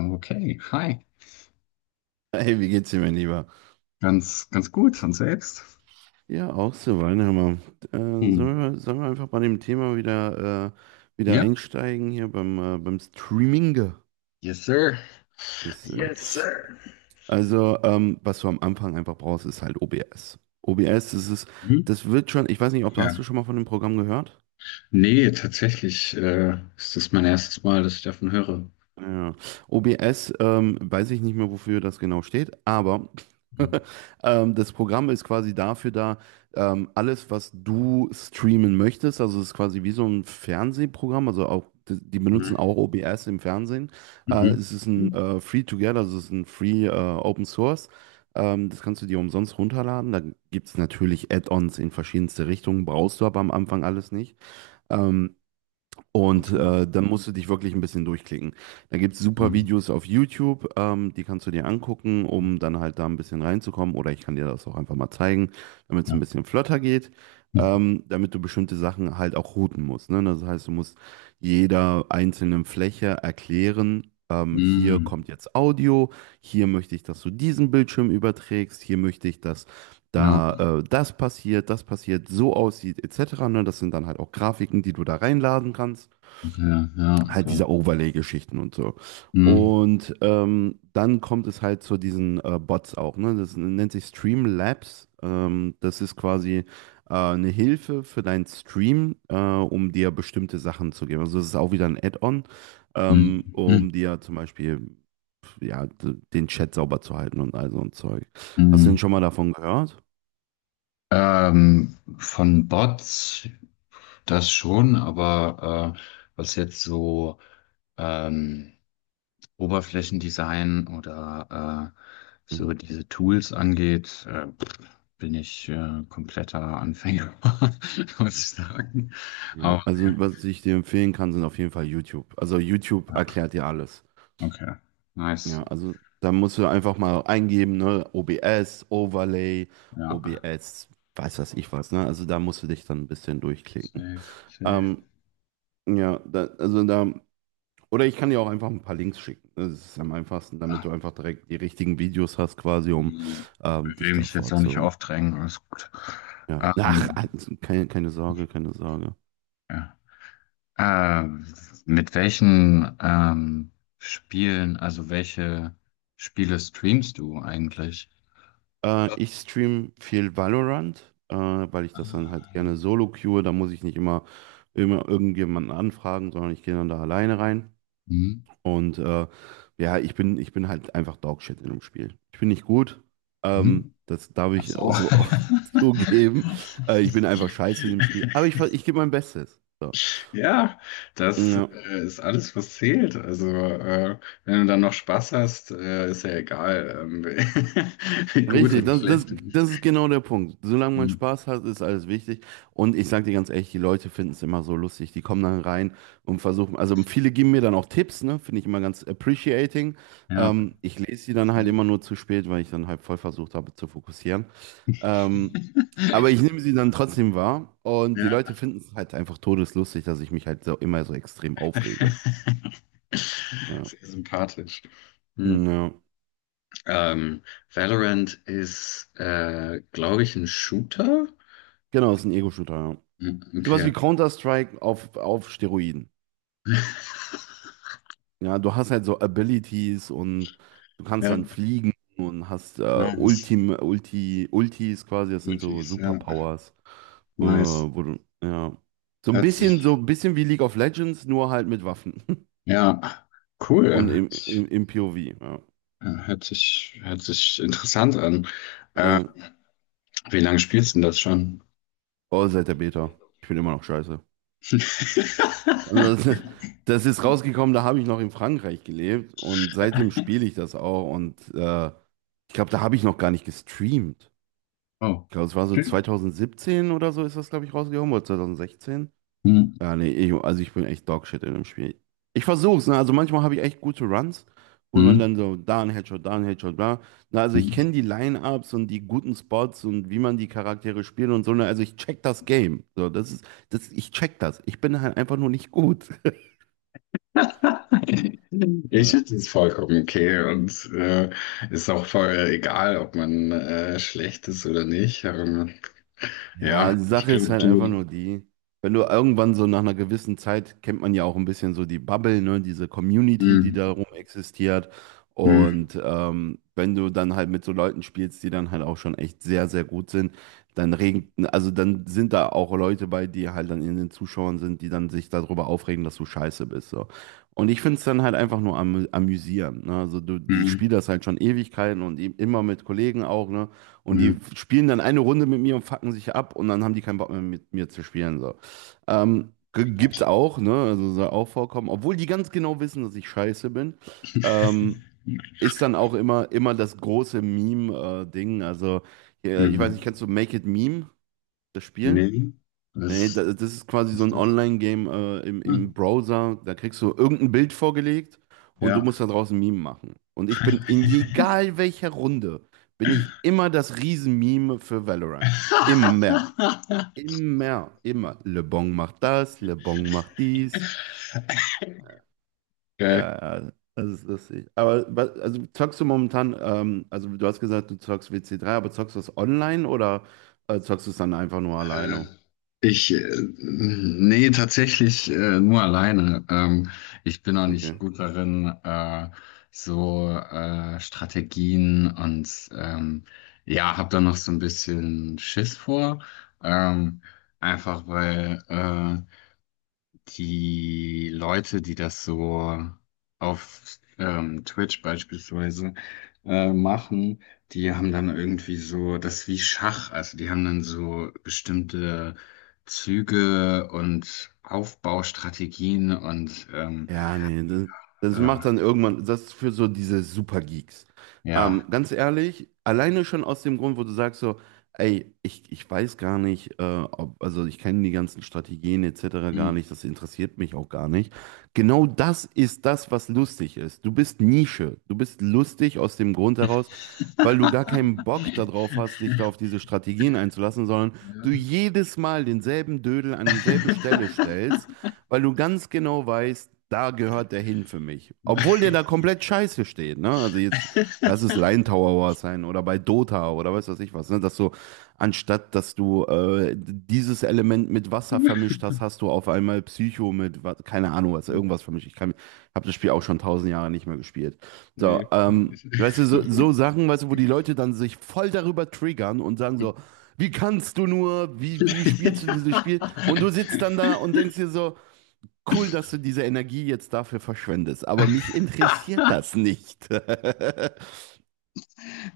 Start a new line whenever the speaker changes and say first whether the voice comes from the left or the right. left: Okay, hi.
right: Hey, wie geht's dir, mein Lieber?
left: Ganz gut. Und selbst?
right: Ja, auch so, Weinheimer. Äh,
left: Hm.
right: sollen wir, sollen wir einfach bei dem Thema wieder, wieder
left: Ja.
right: einsteigen hier beim, beim Streaming?
left: Yes, sir.
right: Yes, sir.
left: Yes, sir.
right: Also, was du am Anfang einfach brauchst, ist halt OBS.
left: Mhm.
right: Das wird schon, ich weiß nicht, ob hast du
left: Ja.
right: schon mal von dem Programm gehört?
left: Nee, tatsächlich ist das mein erstes Mal, dass ich davon höre.
right: Ja. OBS, weiß ich nicht mehr, wofür das genau steht, aber
left: Mhm.
right: das Programm ist quasi dafür da, alles, was du streamen möchtest, also es ist quasi wie so ein Fernsehprogramm, also auch, die die benutzen auch
left: Mhm.
right: OBS im Fernsehen.
left: Mhm.
right: Es ist ein Free-to-Get, also es ist ein Free Open Source. Das kannst du dir umsonst runterladen. Da gibt es natürlich Add-ons in verschiedenste Richtungen, brauchst du aber am Anfang alles nicht. Ähm,
left: Okay.
right: Dann musst du dich wirklich ein bisschen durchklicken. Da gibt es super
left: Mhm.
right: Videos auf YouTube, die kannst du dir angucken, um dann halt da ein bisschen reinzukommen. Oder ich kann dir das auch einfach mal zeigen, damit es ein
left: Ja.
right: bisschen flotter geht, damit du bestimmte Sachen halt auch routen musst. Ne? Das heißt, du musst jeder einzelnen Fläche erklären, hier
left: Mhm.
right: kommt jetzt Audio, hier möchte ich, dass du diesen Bildschirm überträgst, hier möchte ich, dass
left: Ja.
right: da das passiert, so aussieht, etc. Ne? Das sind dann halt auch Grafiken, die du da reinladen kannst,
left: Okay. Ja.
right: halt
left: Okay.
right: diese Overlay-Geschichten und so.
left: Mhm.
right: Und dann kommt es halt zu diesen Bots auch, ne? Das nennt sich Streamlabs. Das ist quasi eine Hilfe für deinen Stream, um dir bestimmte Sachen zu geben. Also es ist auch wieder ein Add-on,
left: Mhm.
right: um
left: Mhm.
right: dir zum Beispiel ja, den Chat sauber zu halten und all so ein Zeug. Hast du denn
left: Mhm.
right: schon mal davon gehört?
left: Von Bots das schon, aber was jetzt so ähm, Oberflächendesign oder so
right: Mhm.
left: diese Tools angeht, pff, bin ich kompletter Anfänger, muss ich sagen.
right: Ja,
left: Aber ja,
right: also was ich dir empfehlen kann, sind auf jeden Fall YouTube. Also YouTube
left: ja,
right: erklärt dir alles.
left: okay, nice.
right: Ja, also da musst du einfach mal eingeben, ne? OBS, Overlay,
left: Ja,
right: OBS, weiß was ich was, ne? Also da musst du dich dann ein bisschen durchklicken.
left: safe, safe.
right: Ähm, ja, da, also da, oder ich kann dir auch einfach ein paar Links schicken, ne? Das ist am einfachsten, damit
left: Ah,
right: du einfach direkt die richtigen Videos hast, quasi, um
left: äh,
right: dich
left: will mich jetzt
right: davor
left: auch nicht
right: zu.
left: aufdrängen, alles gut.
right: Ja. Ach,
left: Ähm,
right: also keine Sorge, keine Sorge.
left: ja. Äh, mit welchen Spielen, also welche Spiele streamst du eigentlich?
right: Ich stream viel Valorant, weil ich das dann halt gerne
left: Ähm,
right: solo queue. Da muss ich nicht immer irgendjemanden anfragen, sondern ich gehe dann da alleine rein.
left: hm?
right: Und äh, ja, ich bin halt einfach Dogshit in dem Spiel. Ich bin nicht gut.
left: Mhm.
right: Das darf
left: Ach
right: ich
left: so.
right: auch so offen zugeben. Ich bin einfach scheiße in dem Spiel. Aber ich, ich gebe mein Bestes. So.
left: Ja, das
right: Ja.
left: ist alles, was zählt. Also, wenn du dann noch Spaß hast, ist ja egal, wie gut
right: Richtig,
left: oder schlecht du bist.
right: das ist genau der Punkt. Solange man
left: Mhm.
right: Spaß hat, ist alles wichtig. Und ich sag dir ganz ehrlich, die Leute finden es immer so lustig. Die kommen dann rein und versuchen, also viele geben mir dann auch Tipps, ne? Finde ich immer ganz appreciating.
left: Ja.
right: Ich lese die dann halt immer nur zu spät, weil ich dann halt voll versucht habe zu fokussieren. Ähm, aber ich nehme sie dann trotzdem wahr und die Leute
left: Ja.
right: finden es halt einfach todeslustig, dass ich mich halt so immer so extrem aufrege. Ja,
left: Sehr sympathisch. Mhm.
right: ja.
left: Ähm, Valorant ist, glaube ich, ein Shooter.
right: Genau, ist ein Ego-Shooter, ja.
left: Mhm,
right: Sowas
left: okay.
right: wie Counter-Strike auf Steroiden. Ja, du hast halt so Abilities und du kannst dann fliegen und hast
left: Ja, nice.
right: Ultis quasi, das sind so
left: Multis, ja.
right: Superpowers.
left: Nice.
right: Ja.
left: Hört
right: So
left: sich,
right: ein bisschen wie League of Legends, nur halt mit Waffen.
left: ja,
right: Und
left: cool. Ich,
right: im POV, ja.
left: äh, hört sich interessant an. Äh,
right: Ja.
left: wie lange spielst du denn das schon?
right: Oh, seit der Beta. Ich bin immer noch scheiße. Also das, Das ist rausgekommen, da habe ich noch in Frankreich gelebt und seitdem spiele ich das auch und ich glaube, da habe ich noch gar nicht gestreamt.
left: Oh.
right: Ich glaube, es war so
left: Hm,
right: 2017 oder so ist das, glaube ich, rausgekommen, oder 2016. Also ich bin echt Dogshit in dem Spiel. Ich versuch's, ne? Also manchmal habe ich echt gute Runs, wo
left: hm,
right: man dann so da ein Headshot, bla. Na, also ich kenne
left: hm.
right: die Line-Ups und die guten Spots und wie man die Charaktere spielt und so. Ne? Also ich check das Game. Ich check das. Ich bin halt einfach nur nicht gut.
left: Ich
right: Ja.
left: finde es vollkommen okay und ist auch voll egal, ob man schlecht ist oder nicht.
right: Ja,
left: Ja,
right: die
left: ich
right: Sache ist
left: glaube,
right: halt einfach
left: du.
right: nur die, wenn du irgendwann so nach einer gewissen Zeit kennt man ja auch ein bisschen so die Bubble, ne, diese Community, die
left: Hm,
right: darum existiert.
left: hm,
right: Und wenn du dann halt mit so Leuten spielst, die dann halt auch schon echt sehr gut sind, dann also dann sind da auch Leute bei, die halt dann in den Zuschauern sind, die dann sich darüber aufregen, dass du scheiße bist. So. Und ich finde es dann halt einfach nur amüsierend. Ne? Ich spiele
left: hm,
right: das halt schon Ewigkeiten und immer mit Kollegen auch, ne? Und
left: hm.
right: die spielen dann eine Runde mit mir und fucken sich ab und dann haben die keinen Bock mehr mit mir zu spielen. So. Gibt's auch, ne? Also soll auch vorkommen. Obwohl die ganz genau wissen, dass ich scheiße bin. Ähm, Ist dann auch immer das große Meme-Ding. Also, ich weiß nicht,
left: Hm.
right: kennst du Make It Meme, das Spiel?
left: Nee,
right: Nee,
left: was
right: das ist quasi so
left: ist
right: ein
left: das?
right: Online-Game
left: Hm.
right: im Browser. Da kriegst du irgendein Bild vorgelegt und du
left: Ja.
right: musst da draußen Meme machen. Und ich bin in egal welcher Runde, bin ich immer das Riesen-Meme für Valorant. Immer. Immer. Immer. Le Bon macht das, Le Bon macht dies.
left: Geil.
right: Das ist lustig. Aber also zockst du momentan, also du hast gesagt, du zockst WC3, aber zockst du das online oder zockst du es dann einfach nur
left: Äh,
right: alleine?
left: ich nee, tatsächlich nur alleine. Ich bin auch nicht
right: Okay.
left: gut darin, so Strategien und ja, habe da noch so ein bisschen Schiss vor. Ähm, Einfach weil die Leute, die das so auf Twitch beispielsweise machen, die haben dann irgendwie so, das ist wie Schach, also die haben dann so bestimmte Züge und Aufbaustrategien und
right: Ja, nee, das, Das macht
left: äh,
right: dann irgendwann, das ist für so diese Supergeeks.
left: ja.
right: Ganz ehrlich, alleine schon aus dem Grund, wo du sagst so, ey, ich weiß gar nicht, also ich kenne die ganzen Strategien etc. gar
left: Hm.
right: nicht, das interessiert mich auch gar nicht. Genau das ist das, was lustig ist. Du bist Nische, du bist lustig aus dem Grund heraus, weil du gar keinen Bock darauf hast, dich da auf diese Strategien einzulassen, sondern du jedes Mal denselben Dödel an dieselbe Stelle stellst, weil du ganz genau weißt, da gehört der hin für mich. Obwohl der da komplett scheiße steht, ne? Also jetzt, lass es Line Tower sein oder bei Dota oder weiß was ich was, ne? Anstatt dass du dieses Element mit Wasser vermischt hast, hast du auf einmal Psycho mit, keine Ahnung, was, irgendwas vermischt. Habe das Spiel auch schon tausend Jahre nicht mehr gespielt. So,
left: Nee.
right: weißt du, so Sachen, weißt du, wo die Leute dann sich voll darüber triggern und sagen so, wie kannst du nur, wie spielst du dieses Spiel? Und du sitzt dann da und denkst dir so, cool, dass du diese Energie jetzt dafür verschwendest, aber mich
left: Ja.
right: interessiert das nicht.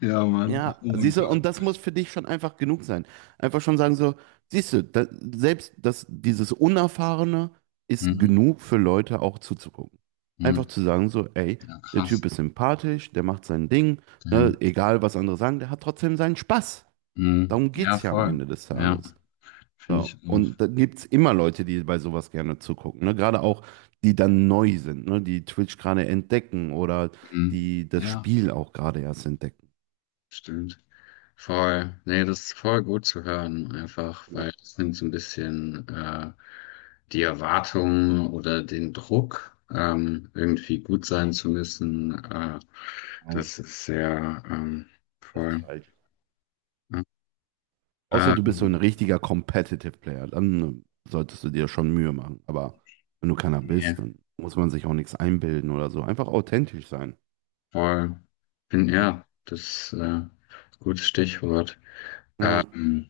left: Ja, Mann.
right: Ja,
left: Oh mein
right: siehst du, und
left: Gott.
right: das muss für dich schon einfach genug sein. Einfach schon sagen so, siehst du, da, selbst das, dieses Unerfahrene ist
left: Mhm.
right: genug für Leute auch zuzugucken. Einfach
left: Mhm.
right: zu sagen so, ey,
left: Ja,
right: der Typ
left: krass.
right: ist sympathisch, der macht sein Ding, ne,
left: Damn.
right: egal was andere sagen, der hat trotzdem seinen Spaß.
left: Mhm.
right: Darum
left: Ja,
right: geht's ja am
left: voll.
right: Ende des
left: Ja,
right: Tages.
left: finde ich
right: So.
left: auch.
right: Und da gibt es immer Leute, die bei sowas gerne zugucken. Ne? Gerade auch, die dann neu sind, ne? Die Twitch gerade entdecken oder
left: Mhm.
right: die das
left: Ja,
right: Spiel auch gerade erst entdecken.
left: stimmt. Voll. Nee, das ist voll gut zu hören, einfach,
right: Ja.
left: weil es nimmt so ein bisschen die Erwartung oder den Druck, irgendwie gut sein zu müssen.
right: Nein,
left: Das ist sehr
right: das ist
left: voll.
right: falsch.
left: Ja.
right: Außer du bist so ein
left: Ähm,
right: richtiger Competitive Player, dann solltest du dir schon Mühe machen. Aber wenn du keiner bist,
left: nee.
right: dann muss man sich auch nichts einbilden oder so. Einfach authentisch sein.
left: Voll. Bin, ja, das ist ein gutes Stichwort.
right: Ja.
left: Ähm,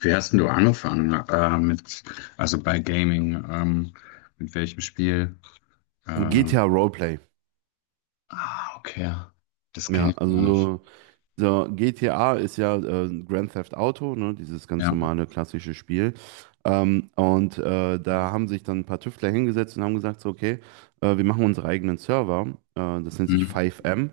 left: Wie hast denn du angefangen mit, also bei Gaming, mit welchem Spiel? Äh,
right: GTA Roleplay.
left: ah, okay. Das kenne
right: Ja,
left: ich
right: also
left: gar nicht.
right: so So, GTA ist ja Grand Theft Auto, ne, dieses ganz
left: Ja.
right: normale klassische Spiel. Da haben sich dann ein paar Tüftler hingesetzt und haben gesagt, so, okay, wir machen unsere eigenen Server. Das nennt sich
left: Mhm.
right: 5M.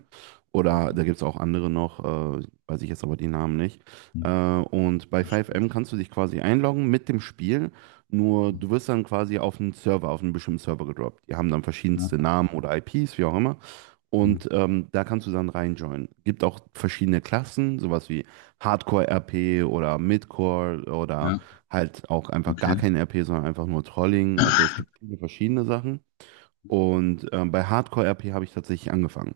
right: Oder da
left: Mhm.
right: gibt es auch andere noch, weiß ich jetzt aber die Namen nicht. Äh,
left: Mhm.
right: und bei
left: Das ist gut.
right: 5M kannst du dich quasi einloggen mit dem Spiel. Nur du wirst dann quasi auf einen Server, auf einen bestimmten Server gedroppt. Die haben dann verschiedenste
left: Ja,
right: Namen oder IPs, wie auch immer.
left: ja,
right: Und da kannst du dann reinjoinen. Gibt auch verschiedene Klassen, sowas wie Hardcore-RP oder Midcore oder
left: ja,
right: halt auch einfach gar
left: okay.
right: kein RP, sondern einfach nur Trolling. Also es gibt viele verschiedene Sachen. Und bei Hardcore-RP habe ich tatsächlich angefangen.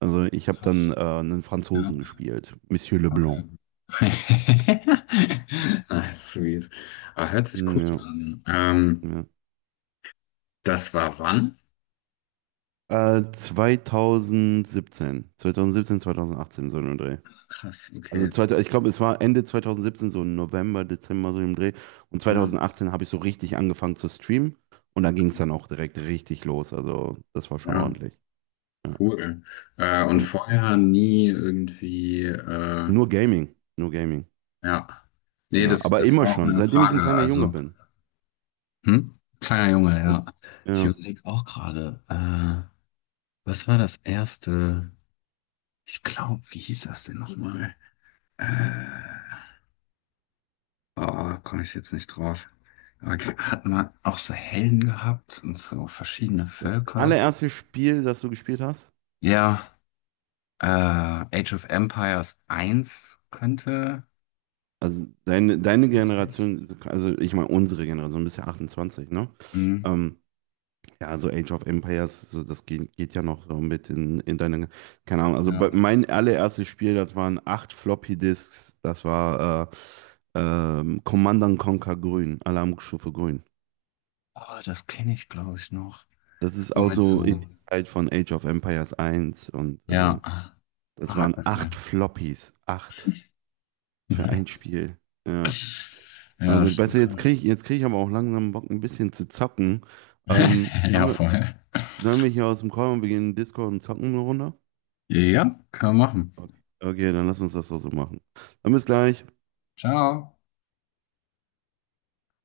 right: Also ich habe dann
left: Krass.
right: einen
left: Ja,
right: Franzosen gespielt, Monsieur Leblanc.
left: okay. Ah, sweet. Aber hört sich
right: Hm,
left: gut
right: ja,
left: an.
right: ja.
left: Das war wann?
right: 2017, 2018 so ein Dreh.
left: Krass, okay.
right: Ich glaube, es war Ende 2017, so November, Dezember, so im Dreh. Und
left: Ja.
right: 2018 habe ich so richtig angefangen zu streamen. Und da ging es dann auch direkt richtig los. Also das war schon
left: Ja,
right: ordentlich. Ja.
left: cool. Und
right: Ja.
left: vorher nie irgendwie,
right: Nur Gaming, nur Gaming.
left: ja. Nee,
right: Ja,
left: das,
right: aber
left: das
right: immer
left: war auch
right: schon,
left: meine
right: seitdem ich ein
left: Frage.
right: kleiner Junge
left: Also,
right: bin.
left: hm? Kleiner Junge,
right: Äh,
left: ja. Ich
right: Ja,
left: überlege auch gerade, was war das erste? Ich glaube, wie hieß das denn nochmal? Äh, oh, komme ich jetzt nicht drauf. Aber ge- hat man auch so Helden gehabt und so verschiedene
right: Das
left: Völker?
right: allererste Spiel, das du gespielt hast,
left: Ja, Age of Empires 1 könnte.
right: also deine Generation, also ich meine unsere Generation, du bist ja 28, ne?
left: Hm.
right: Ähm, Ja, so Age of Empires, so das geht ja noch so mit in deine, keine Ahnung, also
left: Ja.
right: mein allererstes Spiel, das waren 8 Floppy-Disks, das war Command and Conquer Grün, Alarmstufe Grün.
left: Oh, das kenne ich, glaube ich, noch.
right: Das
left: Ist
right: ist
left: nur
right: auch
left: mit
right: so in
left: so,
right: die Zeit von Age of Empires eins und
left: ja,
right: das waren
left: Haken
right: acht
left: rein.
right: Floppies, acht für ein
left: Nice.
right: Spiel. Ja,
left: Ja,
right: aber
left: das
right: gut, weißt
left: stimmt,
right: du,
left: schon.
right: jetzt krieg ich aber auch langsam Bock, ein bisschen zu zocken. Ähm, sollen
left: Ja,
right: wir,
left: voll.
right: Sollen wir hier aus dem Call und wir gehen in den Discord und zocken eine Runde?
left: Ja, kann man machen.
right: Okay, okay, dann lass uns das doch so machen. Dann bis gleich.
left: Ciao.